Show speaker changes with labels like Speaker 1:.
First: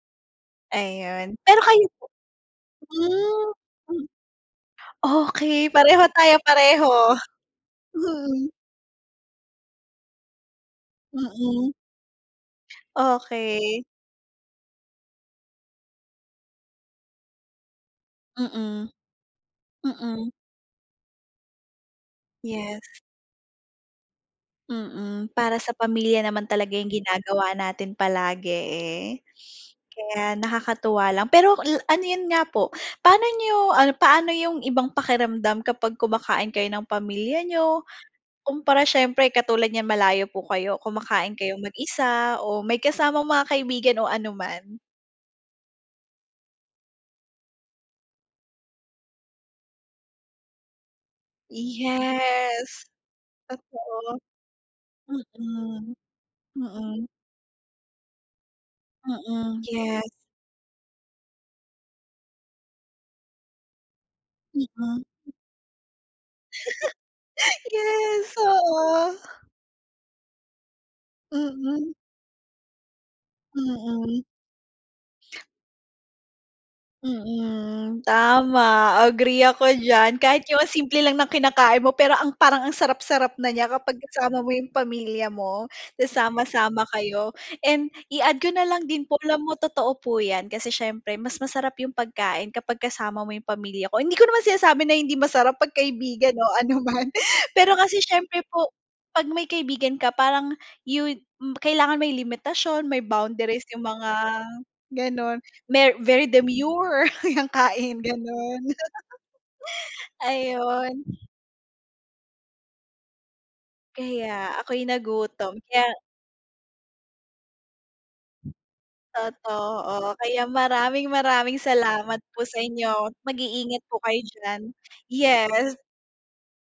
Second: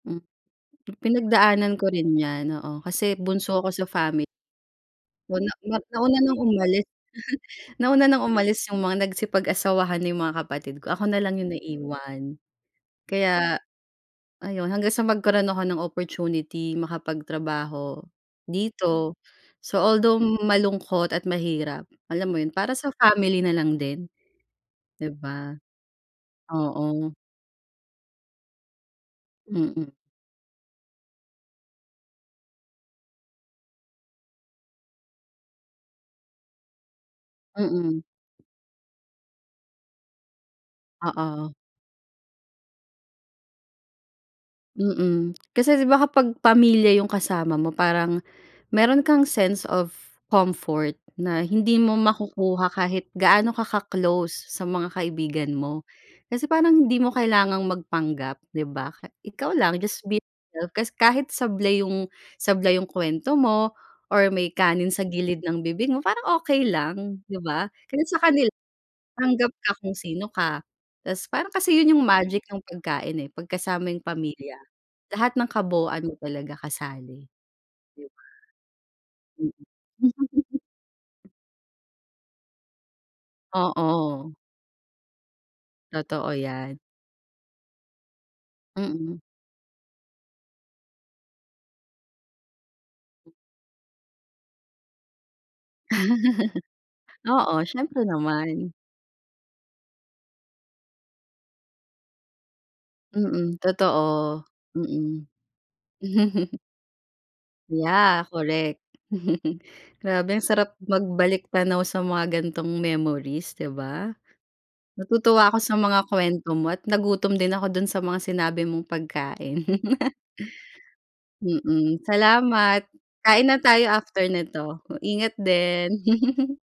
Speaker 1: Hmm.
Speaker 2: Ayun, pero
Speaker 1: Pinagdaanan
Speaker 2: kayo
Speaker 1: ko
Speaker 2: po?
Speaker 1: rin 'yan, oo. Kasi
Speaker 2: Hmm.
Speaker 1: bunso ako sa
Speaker 2: Mm.
Speaker 1: fami O na
Speaker 2: Okey.
Speaker 1: ma
Speaker 2: Pareho
Speaker 1: nauna
Speaker 2: tayo,
Speaker 1: ng umalis.
Speaker 2: pareho.
Speaker 1: Nauna ng
Speaker 2: Mm.
Speaker 1: umalis yung mga nagsipag-asawahan na yung mga kapatid ko, ako nalang yung
Speaker 2: Mm.
Speaker 1: naiwan. Kaya
Speaker 2: Okey.
Speaker 1: ayun, hanggang sa magkaroon ako ng opportunity makapagtrabaho
Speaker 2: Mm.
Speaker 1: dito. So, although
Speaker 2: Mm.
Speaker 1: malungkot at mahirap, alam mo yun, para sa
Speaker 2: Yes.
Speaker 1: family na lang din. Di
Speaker 2: Mm.
Speaker 1: ba?
Speaker 2: Para sa pamilya naman talaga yung
Speaker 1: Oo.
Speaker 2: ginagawa natin palagi, eh.
Speaker 1: Mm.
Speaker 2: Kaya nakakatuwa lang, pero la ano yun nga po, pa'no niyo ano, paano yung ibang pakiramdam kapag kumakain kayo ng pamilya niyo
Speaker 1: Mm.
Speaker 2: kumpara siyempre katulad niyan, malayo po kayo. Kumakain
Speaker 1: Oo.
Speaker 2: kayong mag-isa o may kasamang mga kaibigan o ano man?
Speaker 1: Mm. Kasi di ba kapag pamilya yung kasama mo parang meron kang sense of comfort na hindi mo makukuha
Speaker 2: Yes.
Speaker 1: kahit gaano ka
Speaker 2: Totoo.
Speaker 1: ka-close sa mga kaibigan mo.
Speaker 2: Mm.
Speaker 1: Kasi parang hindi
Speaker 2: Mm.
Speaker 1: mo kailangang magpanggap, di ba? Ka ikaw
Speaker 2: Mm,
Speaker 1: lang, just
Speaker 2: yes.
Speaker 1: be yourself. Kasi kahit sablay yung sablay yung kuwento mo or may kanin
Speaker 2: Mm.
Speaker 1: sa gilid ng bibig mo parang okey lang, di ba? Kasi sa
Speaker 2: Yes,
Speaker 1: kanila,
Speaker 2: oo.
Speaker 1: tanggap ka kung sino ka. Tapos parang kasi
Speaker 2: Mm.
Speaker 1: yun yung magic ng pagkain, eh, 'pag kasama yung
Speaker 2: Mm.
Speaker 1: pamilya lahat ng kabuuan mo talaga kasali. Di
Speaker 2: Mm.
Speaker 1: ba?
Speaker 2: Tama, agree
Speaker 1: Mm.
Speaker 2: ako diyan. Kahit yung ang simple lang ng kinakain mo pero ang parang ang sarap-sarap na niya kapag
Speaker 1: Oo.
Speaker 2: kasama mo yung pamilya mo tapos
Speaker 1: Totoo 'yan.
Speaker 2: sasama-sama kayo. And i-add ko na lang din po,
Speaker 1: Mm.
Speaker 2: alam mo totoo po 'yan kasi siyempre mas masarap yung pagkain kapag kasama mo yung pamilya ko, hindi ko naman sinasabi na hindi masarap 'pag kaibigan o ano man.
Speaker 1: Oo,
Speaker 2: Pero kasi
Speaker 1: siyempre
Speaker 2: siyempre
Speaker 1: naman.
Speaker 2: po, 'pag may kaibigan ka parang yun kailangan may limitasyon, may
Speaker 1: Mm,
Speaker 2: boundaries yung mga
Speaker 1: totoo. Mm.
Speaker 2: gano'n. Mer very demure yung kain,
Speaker 1: Yeah,
Speaker 2: ganun.
Speaker 1: correct. Grabe ang sarap
Speaker 2: Ayun.
Speaker 1: magbalik tanaw sa mga gan'tong memories, di ba?
Speaker 2: Kaya ako'y
Speaker 1: Natutuwa
Speaker 2: nagutom.
Speaker 1: ako sa
Speaker 2: Kaya
Speaker 1: mga kuwento mo at nagutom din ako dun sa mga sinabi mong pagkain.
Speaker 2: Totoo. Kaya maraming-maraming
Speaker 1: Mm.
Speaker 2: salamat po sa
Speaker 1: Salamat.
Speaker 2: inyo.
Speaker 1: Kain na
Speaker 2: Mag-iingat
Speaker 1: tayo
Speaker 2: po kayo
Speaker 1: after
Speaker 2: diyan.
Speaker 1: nito. Ingat
Speaker 2: Yes.
Speaker 1: din.